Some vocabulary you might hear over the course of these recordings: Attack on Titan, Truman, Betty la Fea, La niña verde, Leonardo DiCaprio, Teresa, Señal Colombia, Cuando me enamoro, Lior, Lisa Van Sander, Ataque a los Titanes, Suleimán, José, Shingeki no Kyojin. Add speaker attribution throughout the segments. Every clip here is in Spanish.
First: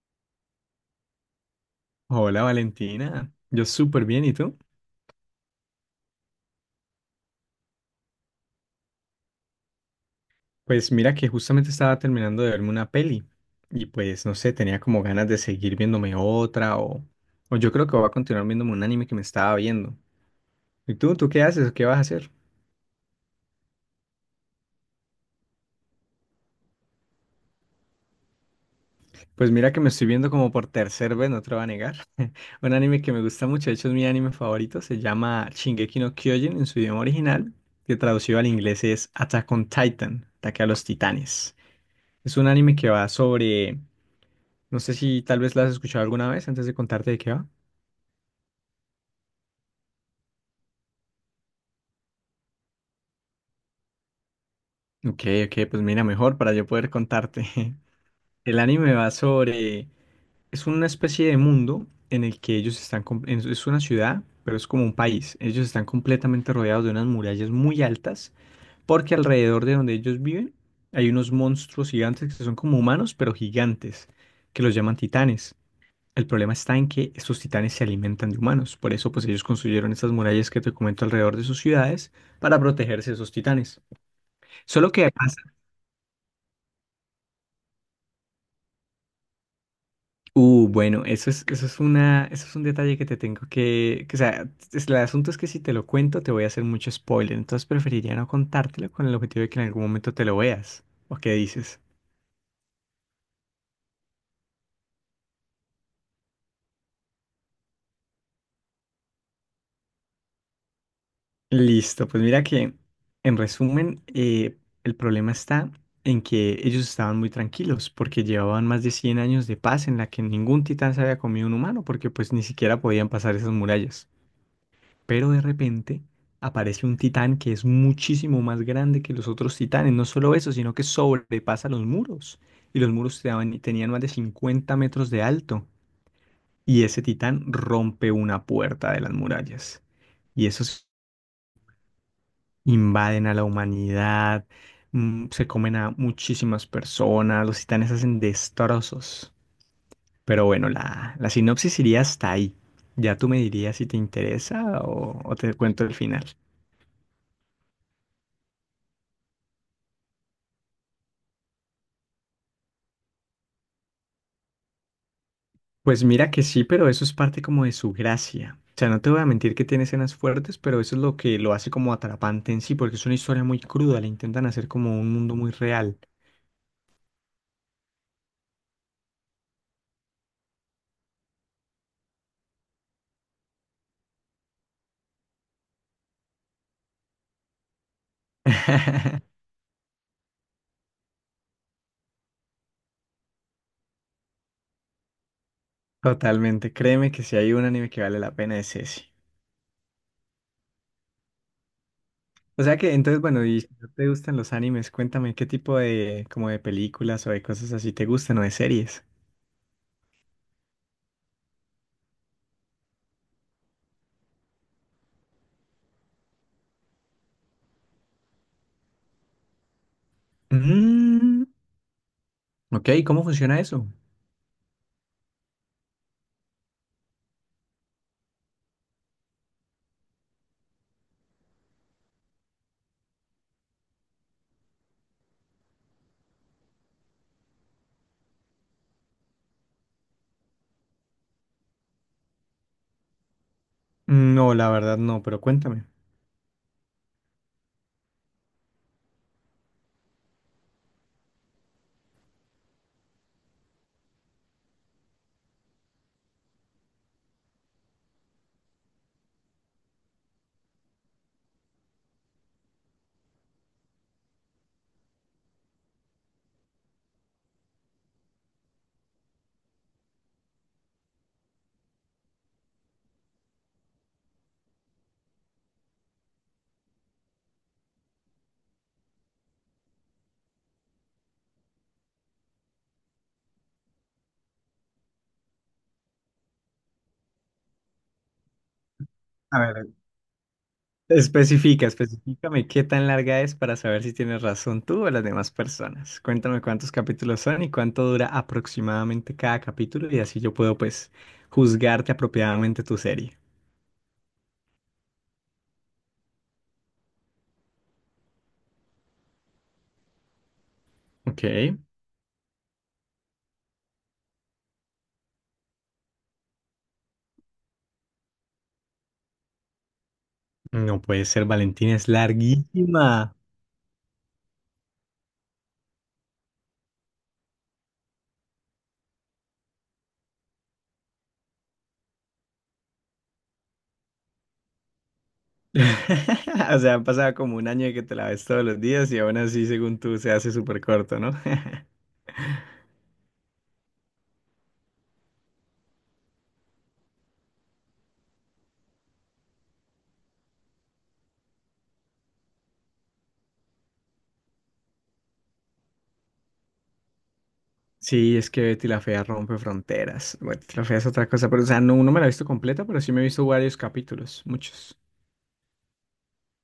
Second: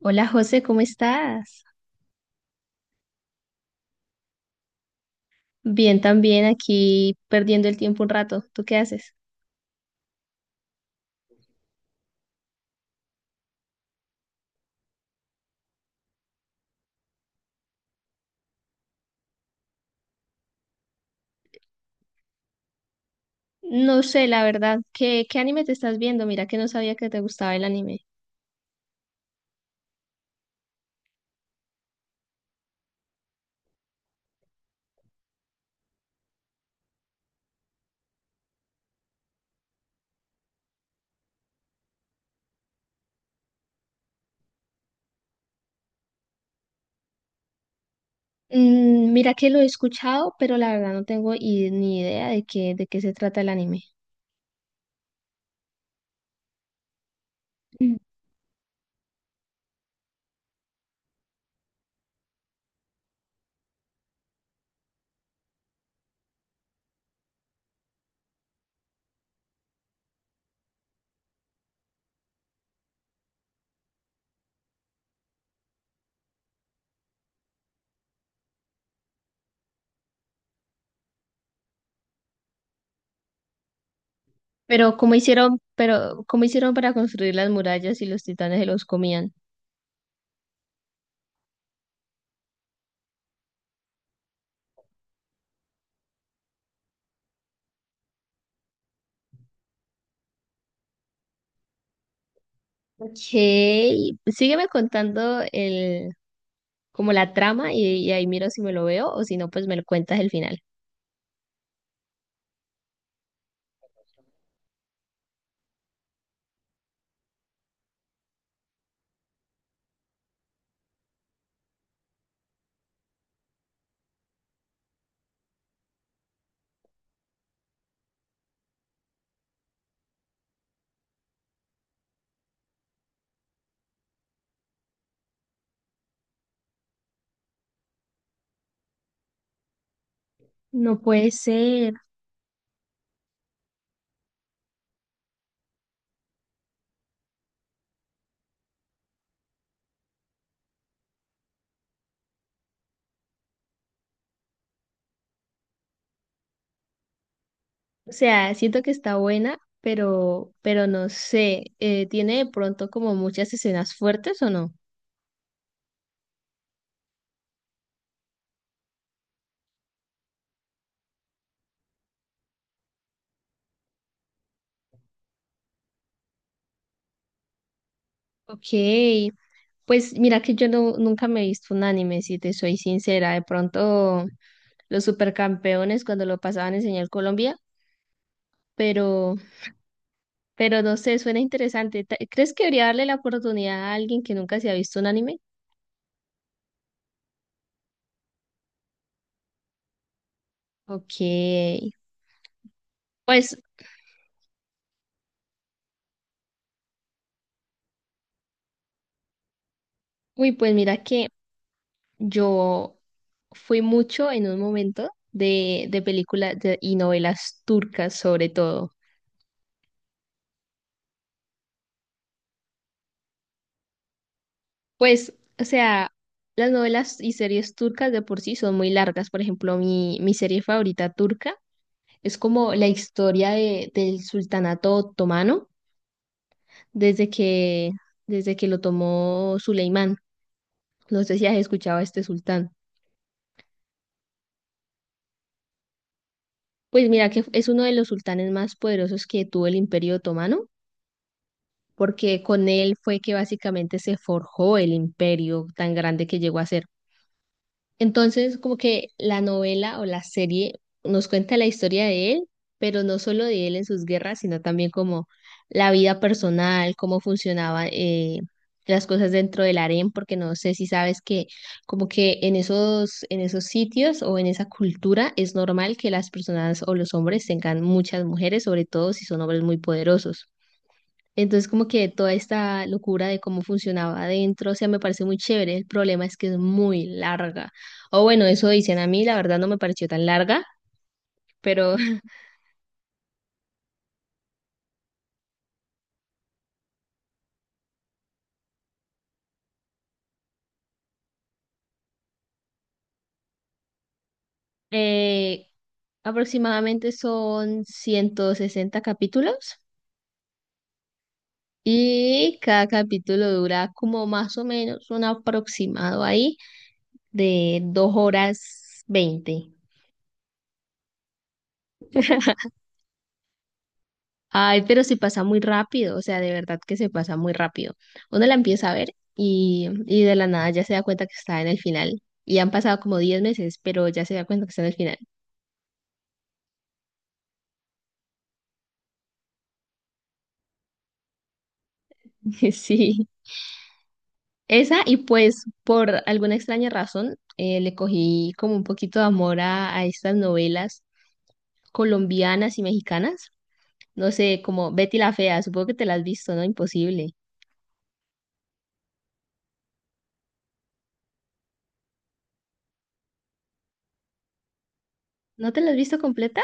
Speaker 1: Hola José, ¿cómo estás?
Speaker 2: Hola Valentina, yo súper bien, ¿y tú?
Speaker 1: Bien, también aquí perdiendo el tiempo un rato. ¿Tú qué haces?
Speaker 2: Pues mira que justamente estaba terminando de verme una peli y pues no sé, tenía como ganas de seguir viéndome otra o yo creo que voy a continuar viéndome un anime que me estaba viendo. ¿Y tú? ¿Tú qué haces? ¿O qué vas a hacer?
Speaker 1: No sé, la verdad, ¿qué anime te estás viendo? Mira que no sabía que te gustaba el anime.
Speaker 2: Pues mira que me estoy viendo como por tercer vez, no te lo voy a negar. Un anime que me gusta mucho, de hecho es mi anime favorito, se llama Shingeki no Kyojin en su idioma original, que traducido al inglés es Attack on Titan, Ataque a los Titanes. Es un anime que va sobre... No sé si tal vez la has escuchado alguna vez antes de contarte de qué va.
Speaker 1: Mira que lo he escuchado, pero la verdad no tengo ni idea de qué se trata el anime.
Speaker 2: Ok, ok, pues mira, mejor para yo poder contarte.
Speaker 1: Mm.
Speaker 2: El anime va sobre... Es una especie de mundo en el que ellos están... Es una ciudad, pero es como un país. Ellos están completamente rodeados de unas murallas muy altas, porque alrededor de donde ellos viven hay unos monstruos gigantes que son como humanos, pero gigantes, que los llaman titanes. El problema está en que estos titanes se alimentan de humanos, por eso pues ellos construyeron estas murallas que te comento alrededor de sus ciudades para protegerse de esos titanes. Solo
Speaker 1: Pero
Speaker 2: que
Speaker 1: ¿cómo
Speaker 2: pasa,
Speaker 1: hicieron, pero cómo hicieron para construir las murallas y los titanes se los comían?
Speaker 2: bueno, eso es un detalle que o sea, el asunto es que si te lo cuento te voy a hacer mucho spoiler, entonces preferiría no contártelo con el objetivo de que en algún momento te lo veas. ¿O qué dices?
Speaker 1: Ok, sígueme contando como la trama y ahí miro si me lo veo o si no, pues me lo cuentas el final.
Speaker 2: Listo, pues mira que en resumen el problema está en que ellos estaban muy tranquilos porque llevaban más de 100 años de paz en la que ningún titán se había comido un humano porque pues ni siquiera podían pasar esas murallas. Pero de repente aparece un titán que es muchísimo más grande que los otros titanes, no solo eso, sino que sobrepasa los muros, y los muros tenían más de 50 metros de alto y ese titán rompe una puerta de las murallas. Y eso,
Speaker 1: No puede ser.
Speaker 2: invaden a la humanidad, se comen a muchísimas personas, los titanes hacen destrozos. Pero bueno, la sinopsis iría hasta ahí. Ya tú me dirías si te interesa o te cuento el final.
Speaker 1: O sea, siento que está buena, pero no sé, ¿tiene de pronto como muchas escenas fuertes o no?
Speaker 2: Pues mira que sí, pero eso es parte como de su gracia. O sea, no te voy a mentir que tiene escenas fuertes, pero eso es lo que lo hace como atrapante en sí, porque es una historia muy cruda, le intentan hacer como un mundo muy real.
Speaker 1: Ok, pues mira que yo no, nunca me he visto un anime, si te soy sincera, de pronto los supercampeones cuando lo pasaban en Señal Colombia, pero, pero no sé, suena interesante. ¿Crees que debería darle la oportunidad a alguien que nunca se ha visto un anime?
Speaker 2: Totalmente, créeme que si hay un anime que vale la pena es ese.
Speaker 1: Ok,
Speaker 2: O sea que, entonces, bueno,
Speaker 1: pues,
Speaker 2: y si no te gustan los animes, cuéntame qué tipo de, como de películas o de cosas así te gustan o de series.
Speaker 1: uy, pues mira que... Yo fui mucho en un momento de películas y novelas turcas sobre todo.
Speaker 2: Mm, ok, ¿cómo funciona eso?
Speaker 1: Pues, o sea, las novelas y series turcas de por sí son muy largas. Por ejemplo, mi serie favorita turca es como la historia del sultanato otomano desde que, desde que lo tomó Suleimán. No sé si has escuchado a este sultán.
Speaker 2: No, la verdad no, pero cuéntame.
Speaker 1: Pues mira que es uno de los sultanes más poderosos que tuvo el Imperio Otomano porque con él fue que básicamente se forjó el imperio tan grande que llegó a ser. Entonces, como que la novela o la serie nos cuenta la historia de él, pero no solo de él en sus guerras, sino también como la vida personal, cómo funcionaban las cosas dentro del harén, porque no sé si sabes que como que en esos sitios o en esa cultura es normal que las personas o los hombres tengan muchas mujeres, sobre todo si son hombres muy poderosos. Entonces, como que toda esta locura de cómo funcionaba adentro, o sea, me parece muy chévere. El problema es que es muy larga. O bueno, eso dicen a mí, la verdad
Speaker 2: A
Speaker 1: no me
Speaker 2: ver,
Speaker 1: pareció tan larga,
Speaker 2: especifica,
Speaker 1: pero
Speaker 2: especifícame qué tan larga es para saber si tienes razón tú o las demás personas. Cuéntame cuántos capítulos son y cuánto dura aproximadamente cada capítulo y así yo puedo pues juzgarte apropiadamente tu serie.
Speaker 1: eh, aproximadamente son 160 capítulos
Speaker 2: Ok,
Speaker 1: y cada capítulo dura como más o menos un aproximado ahí de 2 horas 20.
Speaker 2: no puede ser, Valentina, es larguísima.
Speaker 1: Ay, pero se pasa muy rápido, o sea, de verdad que se pasa muy rápido. Uno la empieza a ver y de la nada ya se da cuenta que está en el final. Y han pasado como 10 meses, pero ya se da cuenta que está en el final.
Speaker 2: O sea, han pasado como un año de que te la ves todos los días y aún así, según tú, se hace súper corto, ¿no?
Speaker 1: Sí. Y pues por alguna extraña razón, le cogí como un poquito de amor a estas novelas colombianas y mexicanas. No sé, como Betty la Fea, supongo que te la has visto, ¿no? Imposible.
Speaker 2: Sí, es que Betty la Fea rompe fronteras. Betty la Fea es otra cosa, pero o sea, no, no me la he visto completa, pero sí me he visto varios capítulos, muchos.
Speaker 1: ¿No te la has visto completa?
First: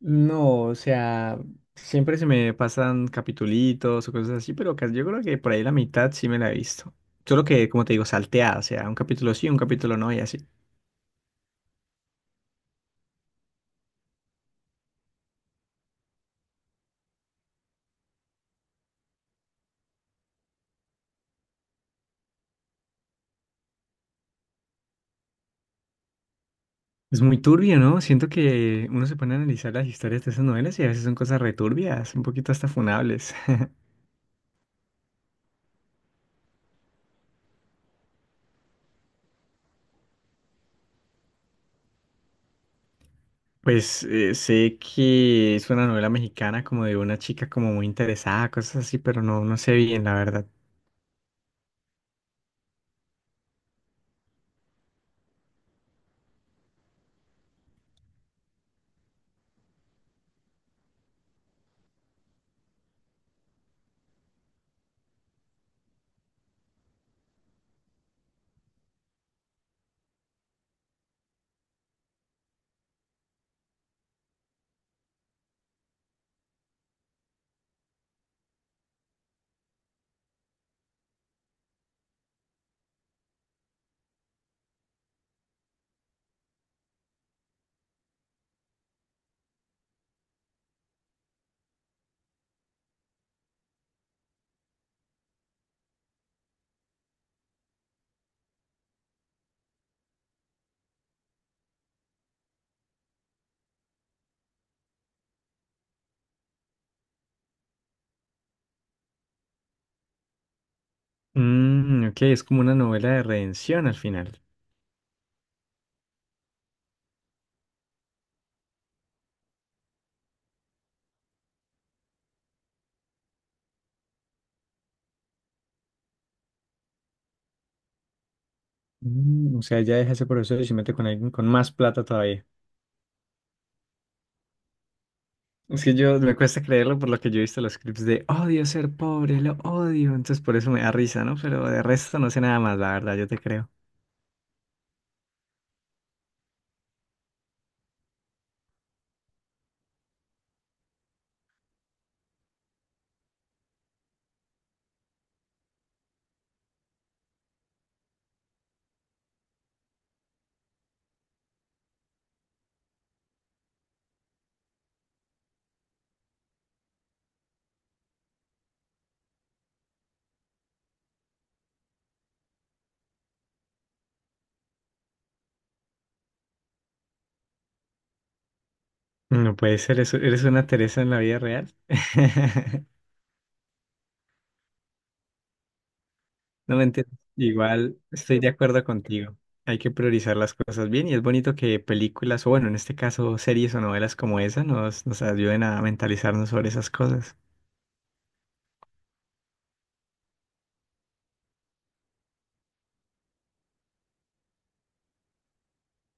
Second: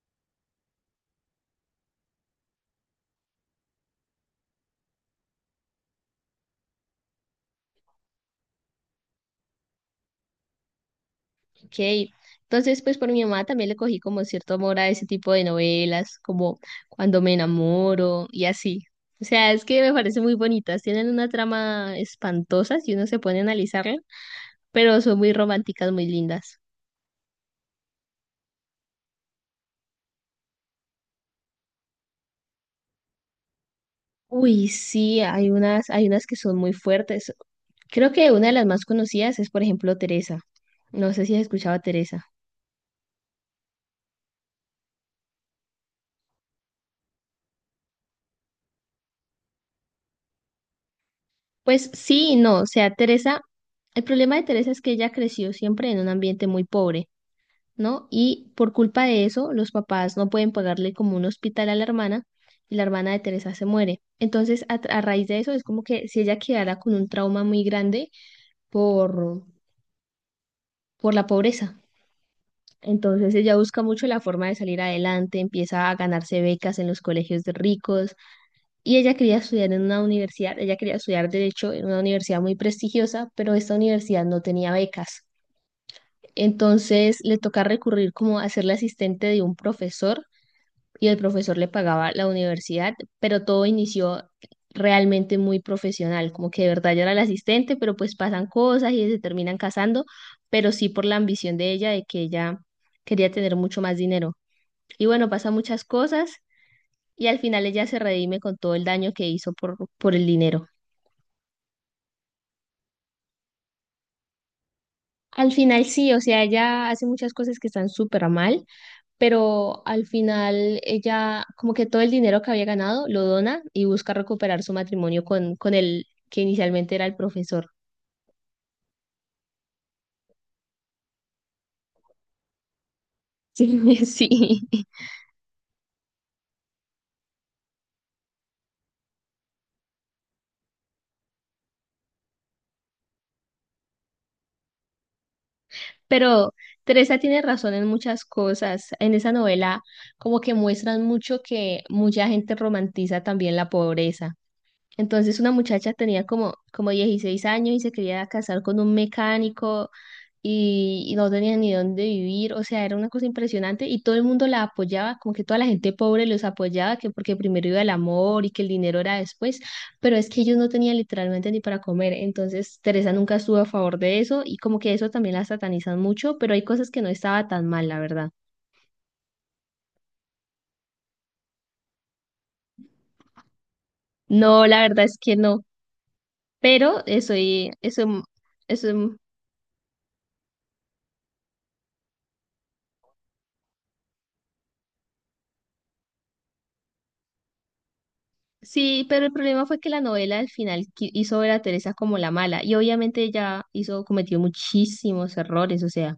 Speaker 2: No, o sea, siempre se me pasan capitulitos o cosas así, pero yo creo que por ahí la mitad sí me la he visto. Solo que, como te digo, salteada, o sea, un capítulo sí, un capítulo no y así.
Speaker 1: Ok, entonces pues por mi mamá también le cogí como cierto amor a ese tipo de novelas, como Cuando me enamoro y así. O sea, es que me parecen muy bonitas, tienen una trama espantosa si uno se pone a analizarla, pero son muy románticas, muy lindas.
Speaker 2: Es muy turbio, ¿no? Siento que uno se pone a analizar las historias de esas novelas y a veces son cosas returbias, un poquito hasta funables.
Speaker 1: Uy, sí, hay unas que son muy fuertes. Creo que una de las más conocidas es, por ejemplo, Teresa. No sé si has escuchado a Teresa.
Speaker 2: Pues sé que es una novela mexicana como de una chica como muy interesada, cosas así, pero no, no sé bien, la verdad.
Speaker 1: Pues sí y no, o sea, Teresa, el problema de Teresa es que ella creció siempre en un ambiente muy pobre, ¿no? Y por culpa de eso, los papás no pueden pagarle como un hospital a la hermana y la hermana de Teresa se muere. Entonces, a raíz de eso, es como que si ella quedara con un trauma muy grande por, por la pobreza. Entonces ella busca mucho la forma de salir adelante, empieza a ganarse becas en los colegios de ricos y ella quería estudiar en una universidad, ella quería estudiar derecho en una universidad muy prestigiosa, pero esta universidad no tenía becas. Entonces le toca recurrir como a ser la asistente de un profesor y el profesor le pagaba la universidad, pero todo inició realmente muy profesional, como que de verdad yo era la asistente, pero pues pasan cosas y se terminan casando, pero sí por la ambición de ella, de que ella quería tener mucho más dinero. Y bueno, pasan muchas cosas y al final ella se redime con todo el daño que hizo por el dinero.
Speaker 2: Mm, ok, es como una novela de redención al final.
Speaker 1: Al final sí, o sea, ella hace muchas cosas que están súper mal, pero al final ella como que todo el dinero que había ganado lo dona y busca recuperar su matrimonio con el que inicialmente era el profesor.
Speaker 2: Mm, o sea, ya deja ese profesor y se mete con alguien con más plata todavía.
Speaker 1: Sí, sí.
Speaker 2: Es que yo me cuesta creerlo por lo que yo he visto en los clips de odio ser pobre, lo odio. Entonces por eso me da risa, ¿no? Pero de resto no sé nada más, la verdad, yo te creo.
Speaker 1: Pero Teresa tiene razón en muchas cosas. En esa novela como que muestran mucho que mucha gente romantiza también la pobreza. Entonces una muchacha tenía como 16 años y se quería casar con un mecánico y no tenía ni dónde vivir, o sea, era una cosa impresionante y todo el mundo la apoyaba, como que toda la gente pobre los apoyaba, que porque primero iba el amor y que el dinero era después, pero es que ellos no tenían literalmente ni para comer, entonces Teresa nunca estuvo a favor de eso y como que eso también la satanizan mucho, pero hay cosas que no estaba tan mal, la verdad.
Speaker 2: No puede ser, eres una Teresa en la vida real.
Speaker 1: No, la verdad es que no,
Speaker 2: No me
Speaker 1: pero
Speaker 2: entiendo. Igual
Speaker 1: eso,
Speaker 2: estoy de acuerdo
Speaker 1: eso
Speaker 2: contigo. Hay que priorizar las cosas bien y es bonito que películas, o bueno, en este caso series o novelas como esa, nos ayuden a mentalizarnos sobre esas cosas.
Speaker 1: sí, pero el problema fue que la novela al final hizo ver a Teresa como la mala y obviamente ella hizo, cometió muchísimos errores, o sea,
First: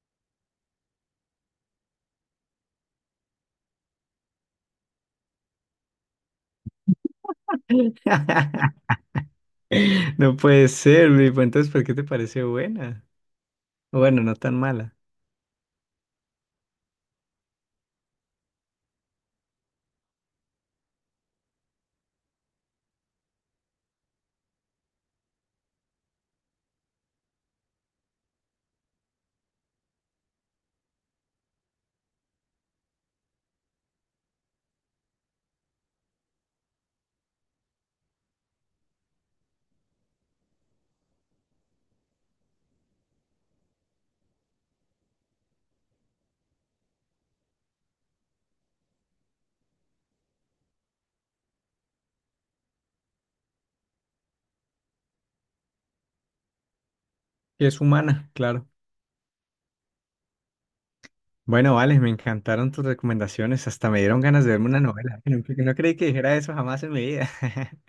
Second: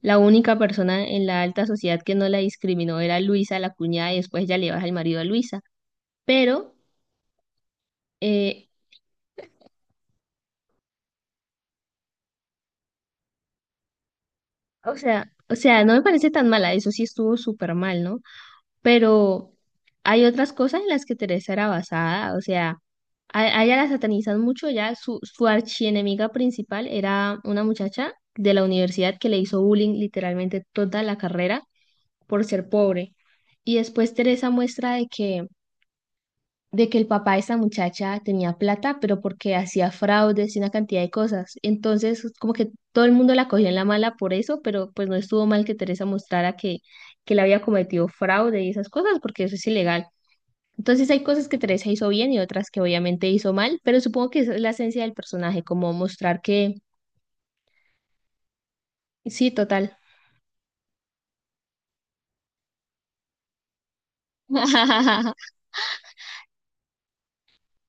Speaker 1: la única persona en la alta sociedad que no la discriminó era Luisa, la cuñada, y después ya le baja el marido a Luisa, pero, eh,
Speaker 2: No puede ser, Luis. Pues entonces, ¿por qué te parece buena? O bueno, no tan
Speaker 1: o
Speaker 2: mala.
Speaker 1: sea, o sea, no me parece tan mala, eso sí estuvo súper mal, ¿no? Pero hay otras cosas en las que Teresa era basada, o sea, a ella la satanizan mucho, ya su archienemiga principal era una muchacha de la universidad que le hizo bullying literalmente toda la carrera por ser pobre. Y después Teresa muestra de que el papá de esa muchacha tenía plata, pero porque hacía fraudes y una cantidad de cosas. Entonces, como que todo el mundo la cogió en la mala por eso, pero pues no estuvo mal que Teresa mostrara que le había cometido fraude y esas cosas, porque eso es ilegal. Entonces hay cosas que Teresa hizo bien y otras que obviamente hizo mal, pero supongo que esa es la esencia del personaje, como mostrar que
Speaker 2: Que es humana, claro.
Speaker 1: sí, total.
Speaker 2: Bueno, vale, me encantaron tus recomendaciones. Hasta me dieron ganas de verme una novela. No, no creí que dijera eso jamás en mi vida.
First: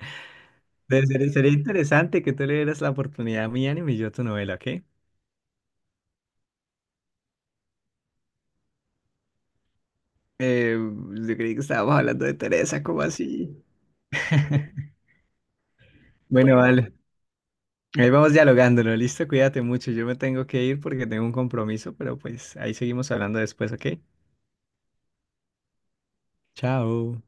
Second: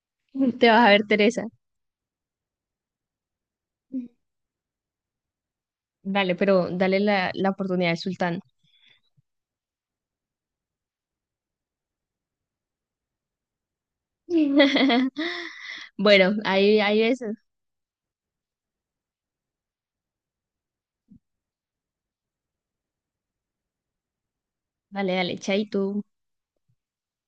Speaker 1: Te vas a
Speaker 2: Pero
Speaker 1: ver,
Speaker 2: sería,
Speaker 1: Teresa.
Speaker 2: sería interesante que tú le dieras la oportunidad a mi anime y yo a tu novela, ¿ok?
Speaker 1: Dale, pero dale la oportunidad al sultán.
Speaker 2: Yo creí que estábamos hablando de Teresa, ¿cómo así?
Speaker 1: Bueno,
Speaker 2: Bueno, bueno,
Speaker 1: ahí,
Speaker 2: vale.
Speaker 1: ahí ves.
Speaker 2: Ahí vamos dialogándolo, listo, cuídate mucho. Yo me tengo que ir porque tengo un compromiso, pero pues ahí seguimos hablando después, ¿ok?
Speaker 1: Dale, dale, chaito.
Speaker 2: Chao.